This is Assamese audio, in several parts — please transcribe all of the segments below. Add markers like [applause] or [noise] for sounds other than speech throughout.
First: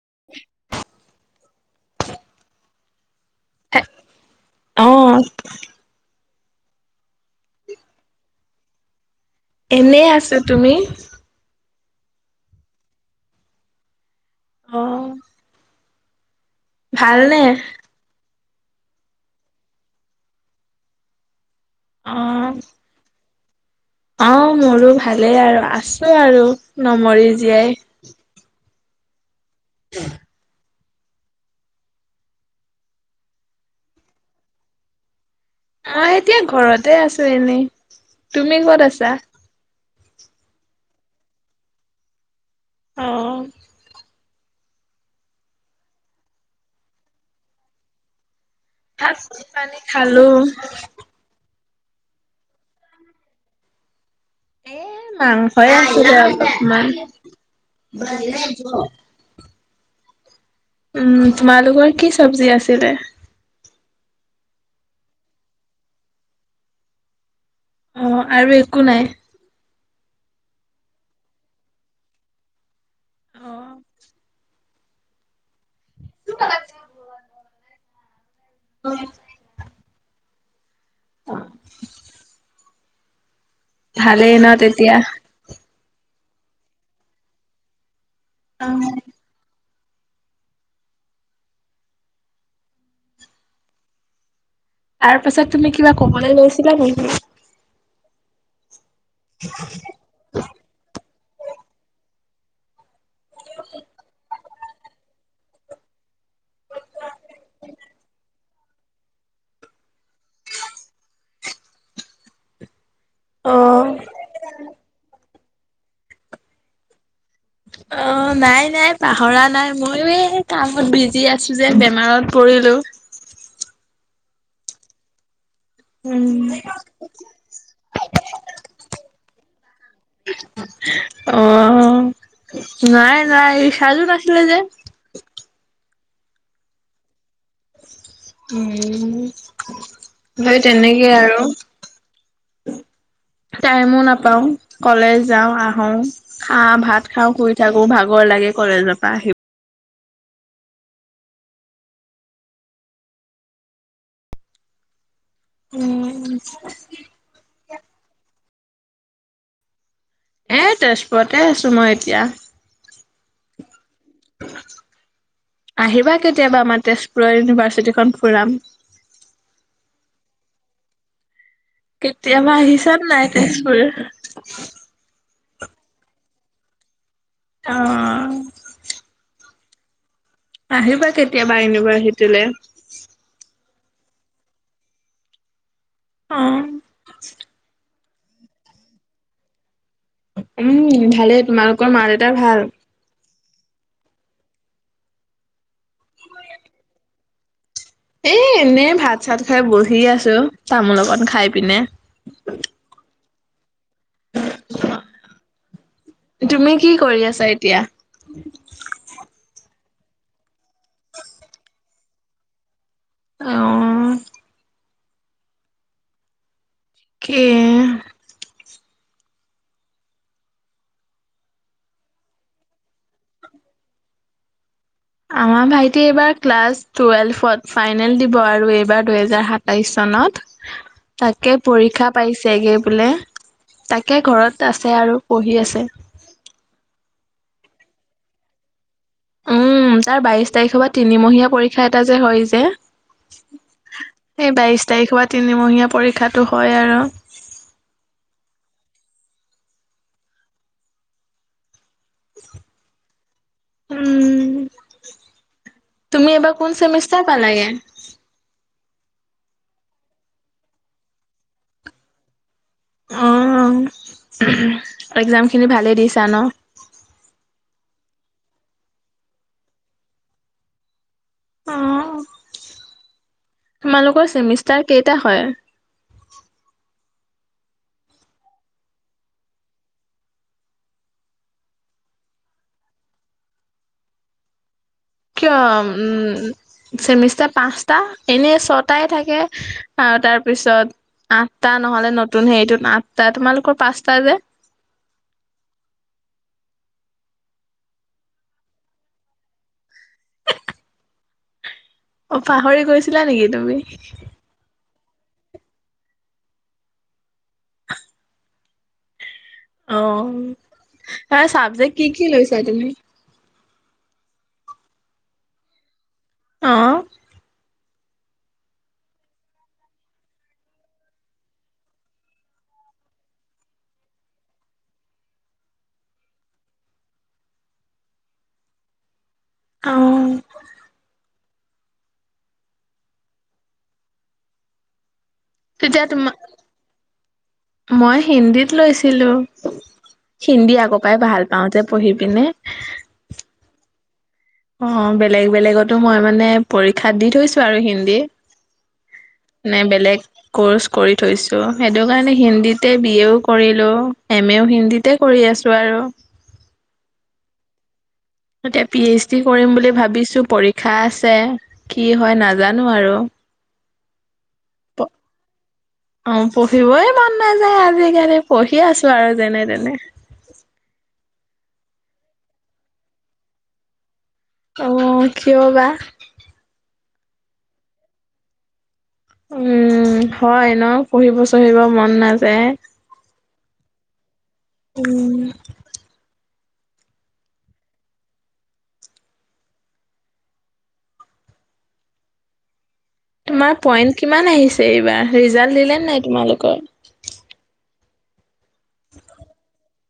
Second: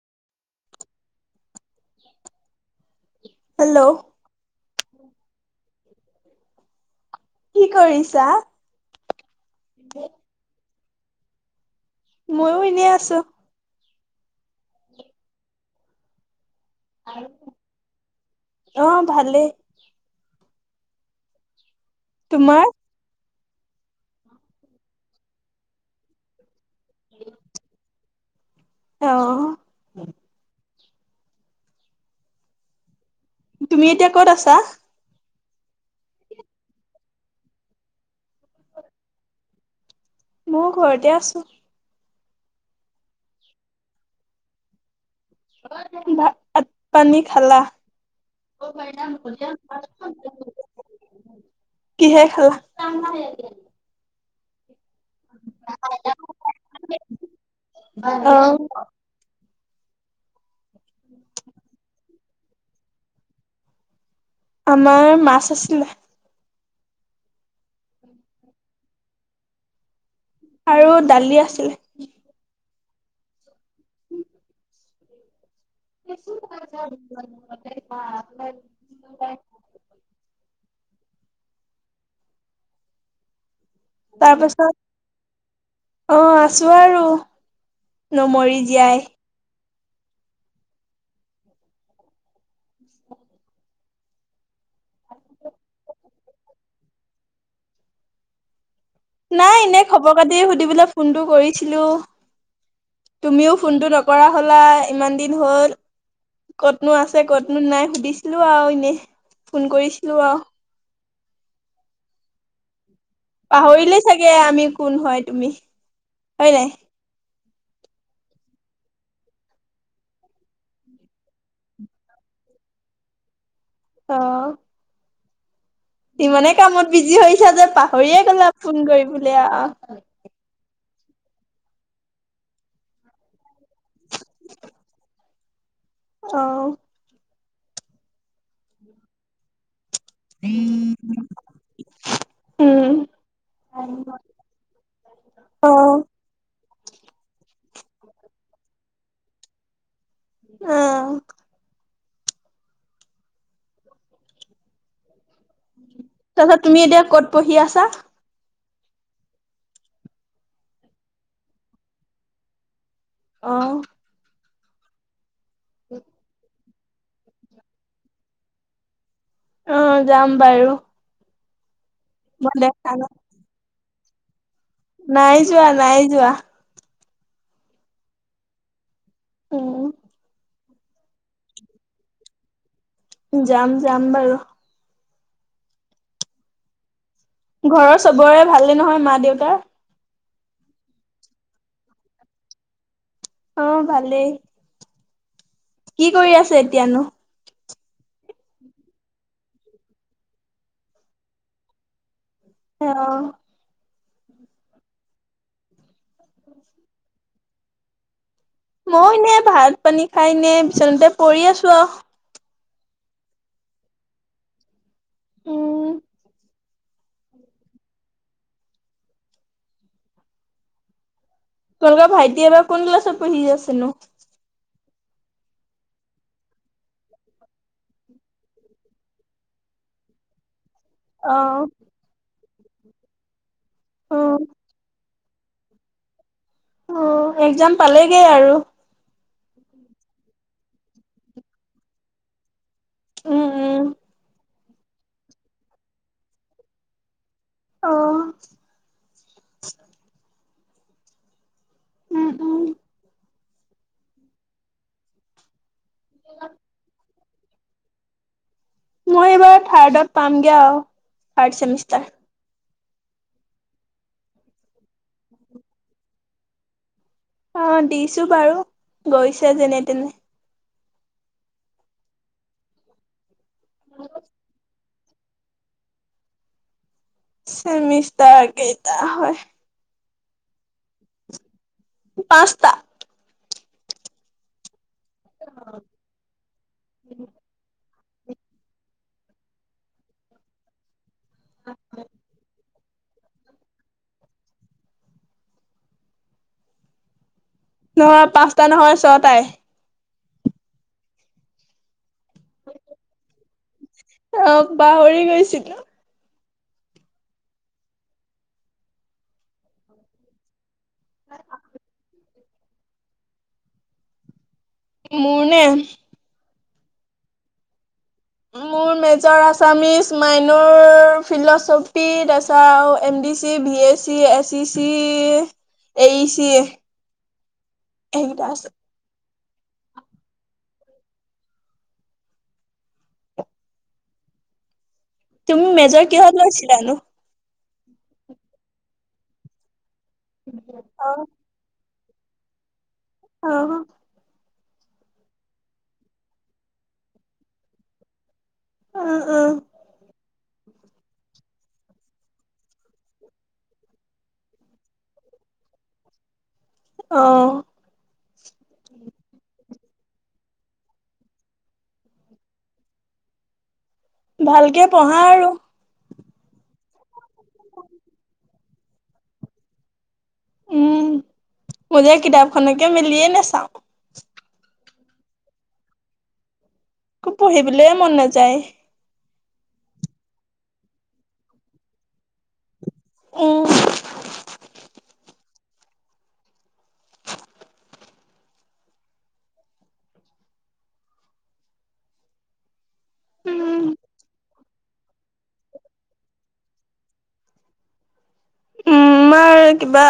[inaudible] হেল্ল'। অ' উ। কি কৰিছা। এনে আছো তুমি ময়ো এনেই আছো। অ ' ভালনেে? অ 'ভালেই অ তোমাৰ? অ ' মোৰো ভালেই আৰু আছো আৰু। নমৰি জীয়াই। অ' উ, তুমি এতিয়া ক'ত আছা। মই এতিয়া ঘৰতে আছো এনেই তুমি ক'ত আছা? ময়ো ঘৰতে আছো অ' ভাত পানী খালা? ভাত পানী খালো? কিহে খালা। এ মাংসই আছিলে অকণমান। অ উম তোমালোকৰ কি চব্জি আছিলে। আমাৰ মাছ আছিলে। অ' আৰু একো নাই। আৰু দালি আছিল। অ'। [inaudible] [inaudible] ভালেই ন তেতিয়া। অ'আছো আৰু। নমৰি অ জীয়াই। তাৰ পাছত তুমি কিবা ক'বলৈ লৈছিলা নেকি? নাই এনেই খবৰ খাটিয়েই সুধিবলৈ ফোনটো কৰিছিলোঁ। তুমিও ফোনটো নকৰা। হ'লা ইমান দিন হ'ল কতনো আছে কতনো নাই সুধিছিলো আৰু এনে ফোন কৰিছিলো আৰু। অ পাহৰিলেই চাগে আমি কোন হয়। তুমি হয় নাই। অ'নাই নাই পাহৰা নাই ময়ো এই কামত বিজি আছো যে বেমাৰত পৰিলো। অ'। উম, ইমানেই কামত বিজি হৈছা যে পাহৰিয়ে গ'লা ফোন কৰিবলৈ আৰু। অ' নাই নাই। চাৰ্জও নাছিলে যে। অ। উম। সেই তেনেকেই আৰু উম টাইমো নাপাওঁ কলেজ যাওঁ, অ আহো খা ভাত খাওঁ শুই টাকো ভাগৰ লাগে কলেজৰ পৰা আহি। উম। উম। তাৰপাছত তুমি এতিয়া ক'ত পঢ়ি আছা? এ তেজপুৰতে আছো মই এতিয়া। অ'। [inaudible] আহিবা কেতিয়াবা আমাৰ তেজপুৰৰ ইউনিভাৰ্চিটিখন ফুৰাম। অ' যাম বাৰু। মই কেতিয়াবা দেখা আহিছা নাই তেজপুৰ। [inaudible] নাই যোৱা নাই যোৱা। অ। অ। আহিবা কেতিয়াবা ইউনিভাৰ্চিটিলে। যাম যাম বাৰু। অ। ঘৰৰ চবৰে ভালে নহয় মা দেউতাৰ। উম ভালেই তোমালোকৰ মা দেউতা ভাল। অ' ভালেই। কি কৰি আছে এতিয়ানো? এ এনেই ভাত চাত খাই বহি আছো তামোল অকণ খাই পিনে। অ [inaudible] তুমি কি কৰি আছা? এতিয়া। মই এনে ভাত ভাত পানী খাই ইনে বিচনাতে পৰি আছো আৰু আহ। উম। কি? তোমালোকৰ ভাইটি এইবাৰ কোন ক্লাছত পঢ়ি আছে নো? আমাৰ ভাইটি এইবাৰ ক্লাছ টুৱেলভত ফাইনেল দিব আৰু এইবাৰ দুহেজাৰ সাতাইশ চনত। তাকে অ', পৰীক্ষা পাইছে। [unintelligible] তাকে অ', ঘৰত আছে আৰু। পঢ়ি আছে। অ' একজাম পালেগে আৰু। উম তাৰ বাইশ তাৰিখৰ পৰা তিনিমহীয়া পৰীক্ষা এটা যে হয় যে উম, উম, [inaudible] এই বাইছ তাৰিখ হোৱা তিনিমহীয়া পৰীক্ষাটো হয় আৰু। অ'। উম, উম, উম। তুমি এবাৰ কোন চেমিষ্টাৰ? চ পালাগে মই এইবাৰ থাৰ্ডত পামগে আৰু থাৰ্ড চেমিষ্টাৰ। অ এক্জাম খিনি ভালেই দিছা ন অ দিছো বাৰু গৈছো যেনে তেনে আহ তোমালোকৰ চেমিষ্টাৰ কেইটা হয় চমিছ তাৰ আকেটা হয় পাাস্তা কিয় উম চমিছা পাঁচ আটা এনে ছটাই থাকে আহ তাৰপিছত আঠটা নহলে নতুন হেৰিটোত আঠটা তোমালোকৰ পাঁচটা যে নহয় পাঁচটা নহয় ছয়টাই অঁ পাহৰি গৈছিলা নেকি তুমি। অঁ পাহ ৰি গৈছিলো। অঁ, তাৰ চাবজেক্ট কি- কি লৈছা তুমি। মোৰনে? অঁ মোৰ মেজৰ আছামিছ, মাইনৰ ফিল'চফি তাৰপাছত M D C, B A C S E C, A E C, এইকেইটা আছে। অঁ তুমি তেতিয়া মেজৰ তোমা কিহত লৈছিলা নো? মই হিন্দীত লৈছিলো। হিন্দী আগৰ অ পৰাই ভাল পাওঁ যে পঢ়ি পিনে। অঁ অ' বেলেগ বেলেগতো মই মানে পৰীক্ষা দি থৈছো আৰু হিন্দী। উম নে বেলেগ ক'ৰ্চ কৰি থৈছোঁ, সেইটো কাৰণে হিন্দীতে বি এও কৰিলোঁ এম এও হিন্দীতে কৰি আছো আৰু। অঁ এতিয়া পি এইচ ডি কৰিম বুলি ভাবিছো পৰীক্ষা আছে, কি হয় নাজানো আৰু। ভালকে পঢ়া আৰু অঁ, পঢ়িবই মন নাযায় আজিকালি। পঢ়ি আছো আৰু যেনে তেনে। উম মই যে কিতাপখনকে মেলিয়ে নাচাওঁ। অঁ, কিয় বা। একো পঢ়িবলৈ মন নাযায়। উম, হয় ন পঢ়িব চঢ়িব মন নাযায়। অ' উম তোমাৰ উম পইণ্ট কিমান আহিছে এইবাৰ ৰিজাল্ট দিলে নাই তোমালোকৰ। উম আমাৰ কিবা,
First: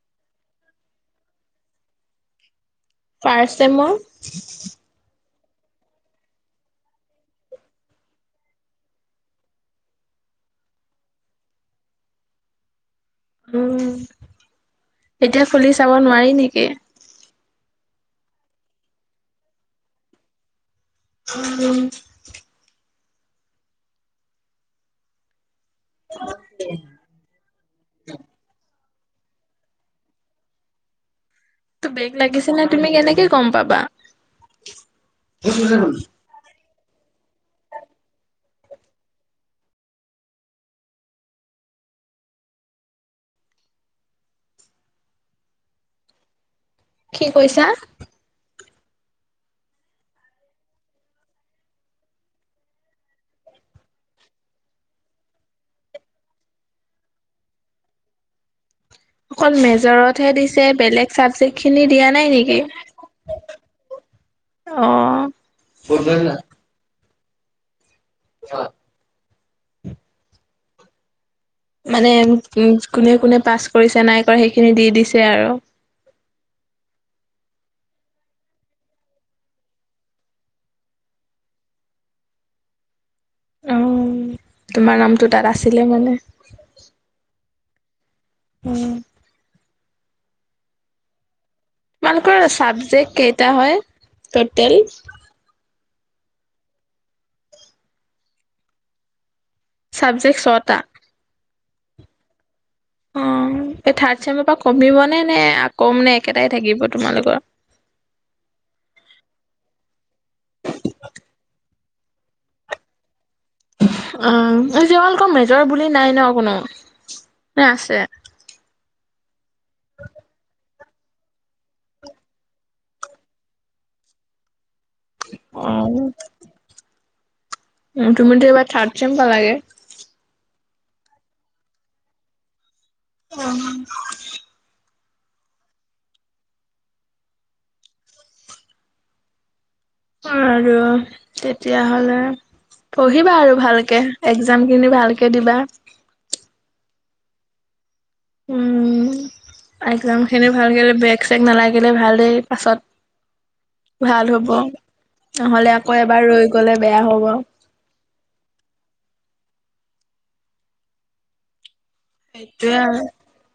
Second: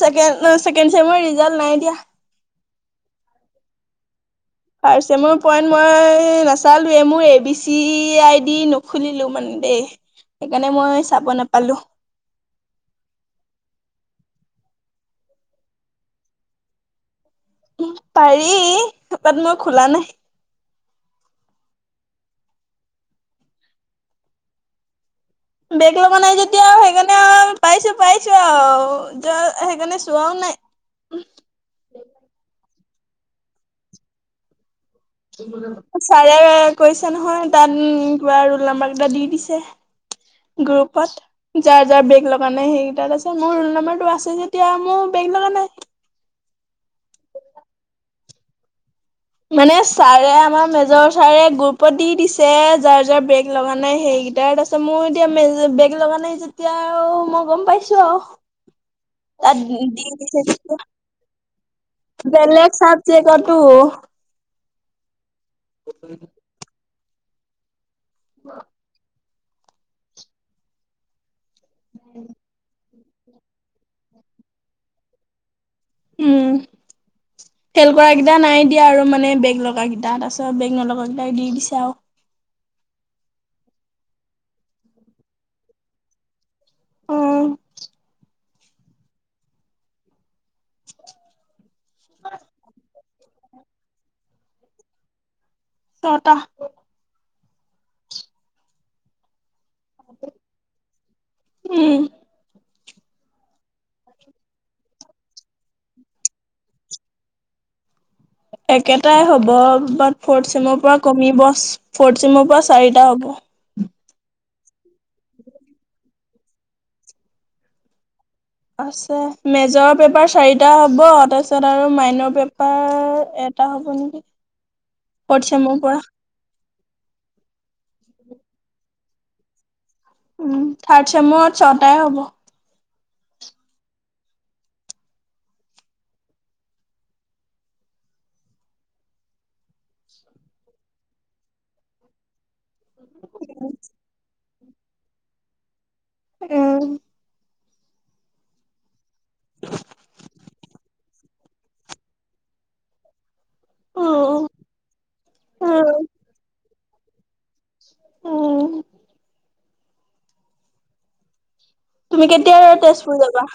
চেকেণ্ড-চেকেণ্ড চেমৰ ৰিজাল্ট নাই দিয়া। ফাৰ্ষ্ট ছেমৰ ফাৰ্ষ্ট ছেমৰ পইণ্ট মই নাচালোঁ এ, মোৰ A B C I D নোখুলিলো মানে দেই, সেইকাৰণে মই চাব নাপালোঁ। উম, এতিয়া খুলি চাব নোৱাৰি নেকি। উম, পাৰি [unintelligible] মই খোলা নাই। উম বেক লগা নাই যেতিয়া সেইকাৰণে আৰু পাইছো-পাইছো আৰু। যোৱা সেইকাৰণে চোৱাও নাই। টো বেক লাগিছে নে তুমি কেনেকে গম পাবা। চাৰে কৈছে নহয় তাত কিবা ৰোল নাম্বাৰ কেইটা দি দিছে গ্ৰুপত, যাৰ- যাৰ বেক লগা নাই সেইকেইটা দিছে, মোৰ ৰোল নাম্বাৰটো আছে যেতিয়া মোৰ বেক লগা নাই। কি কৈছা? মানে ছাৰে আমাৰ মেজৰ ছাৰে গ্ৰুপত দি দিছে, যাৰ যাৰ বেগ লগা নাই সেইকেইটাৰ তাৰপিছত মোৰ এতিয়া মে বেগ লগা নাই যেতিয়া আৰু মই গম পাইছো আৰু। অকল তাত দি মেজহে দিছে। বেলেগ চাবজেক খিনি দিয়া নাই নেকি? বেলেগ চাবজেক্টতো অ। [unintelligible] অ। মানে উম। কোনে কোনে পাছ কৰিছে নাই কৰা সেইখিনি দি দিছে আৰু। উম ফেল কৰাৰাকেইটা নাই দিয়া আৰু মানে বেগ লগ কেইটা, তাৰিছত বেগ নলগ কেইটাই দি দিছো আৰু। অ তোমাৰ নামটো তাত আছিলে মানে। উ। উম। [unintelligible] তোমালোকৰ চাবজেক্ট কেইটা হয় টোটেল? ছটা। ছাবজেক্ট ছটা। উম। অ এই থাৰ্ড চেমৰ পৰা কমিবনেে নে আকম নে একেটাই থাকিব তোমালোকৰ। একেটাই হ'ব বাট ফৰ্থ চিমৰ পৰা কমিব ফৰ্থ চিমৰ পৰা চাৰিটা হ'ব। অ এই তোমালোকৰ মেজৰ বুলি নাই ন কোনো? কোনো আছে। আছে। মেজৰ পেপাৰ চাৰি এটা হ'ব। তাৰপিছত আৰু মাইনৰ পেপাৰ এটা হ'ব নেকি? ফৰ্থ চেমৰ পৰা। উ তুমিতো এইবাৰ থাৰ্ চাইম পাল লাগে? উম থাৰ্ড চেমৰত ছটাই হ'ব। উ। আৰু তেতিয়াহলে পঢ়িবা আৰু ভালকে এ ক্সাম কিন্তু ভালকে দিবা। উম উম। একজাম খিনি ভালকে বেগ চেক নালাগিলে ভাল দেই পাছত ভাল উম হ'ব নহ'লে আকৌ এবাৰ ৰৈ গ'লে বেয়া হ'ব। অ। তুমি কেতিয়া সেইটোয়ে আৰু। তেজপুৰ যাবা?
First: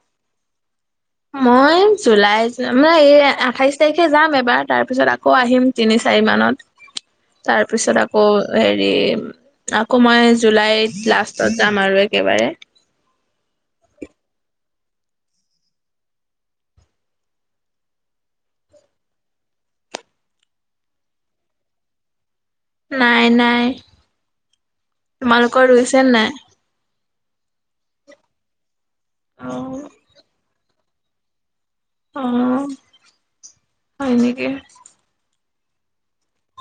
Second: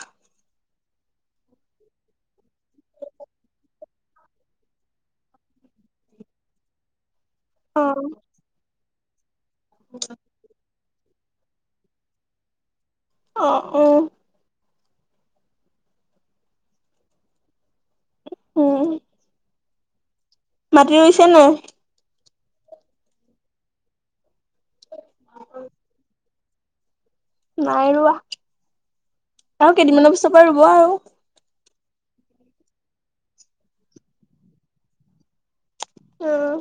মই জুলাই মানে এই আঠাইশ তাৰিখে যাম এবাৰ তাৰ পিছত আকৌ আহিম তিনি চাৰি মানত। অ তাৰপিছত আকৌ হেৰি। [unintelligible] আকৌ মই জুলাইত লাষ্টত যাম আৰু একেবাৰে। অ', অ'। উম। মাটি ৰুইছে নে নাই। নাই নাই। তোমালোকৰ ৰুইছে নে নাই? নাই ৰোৱা। অ আৰু কেইদিনমানৰ পিছত ৰুব আৰু। অ' হয় নেকি? উম।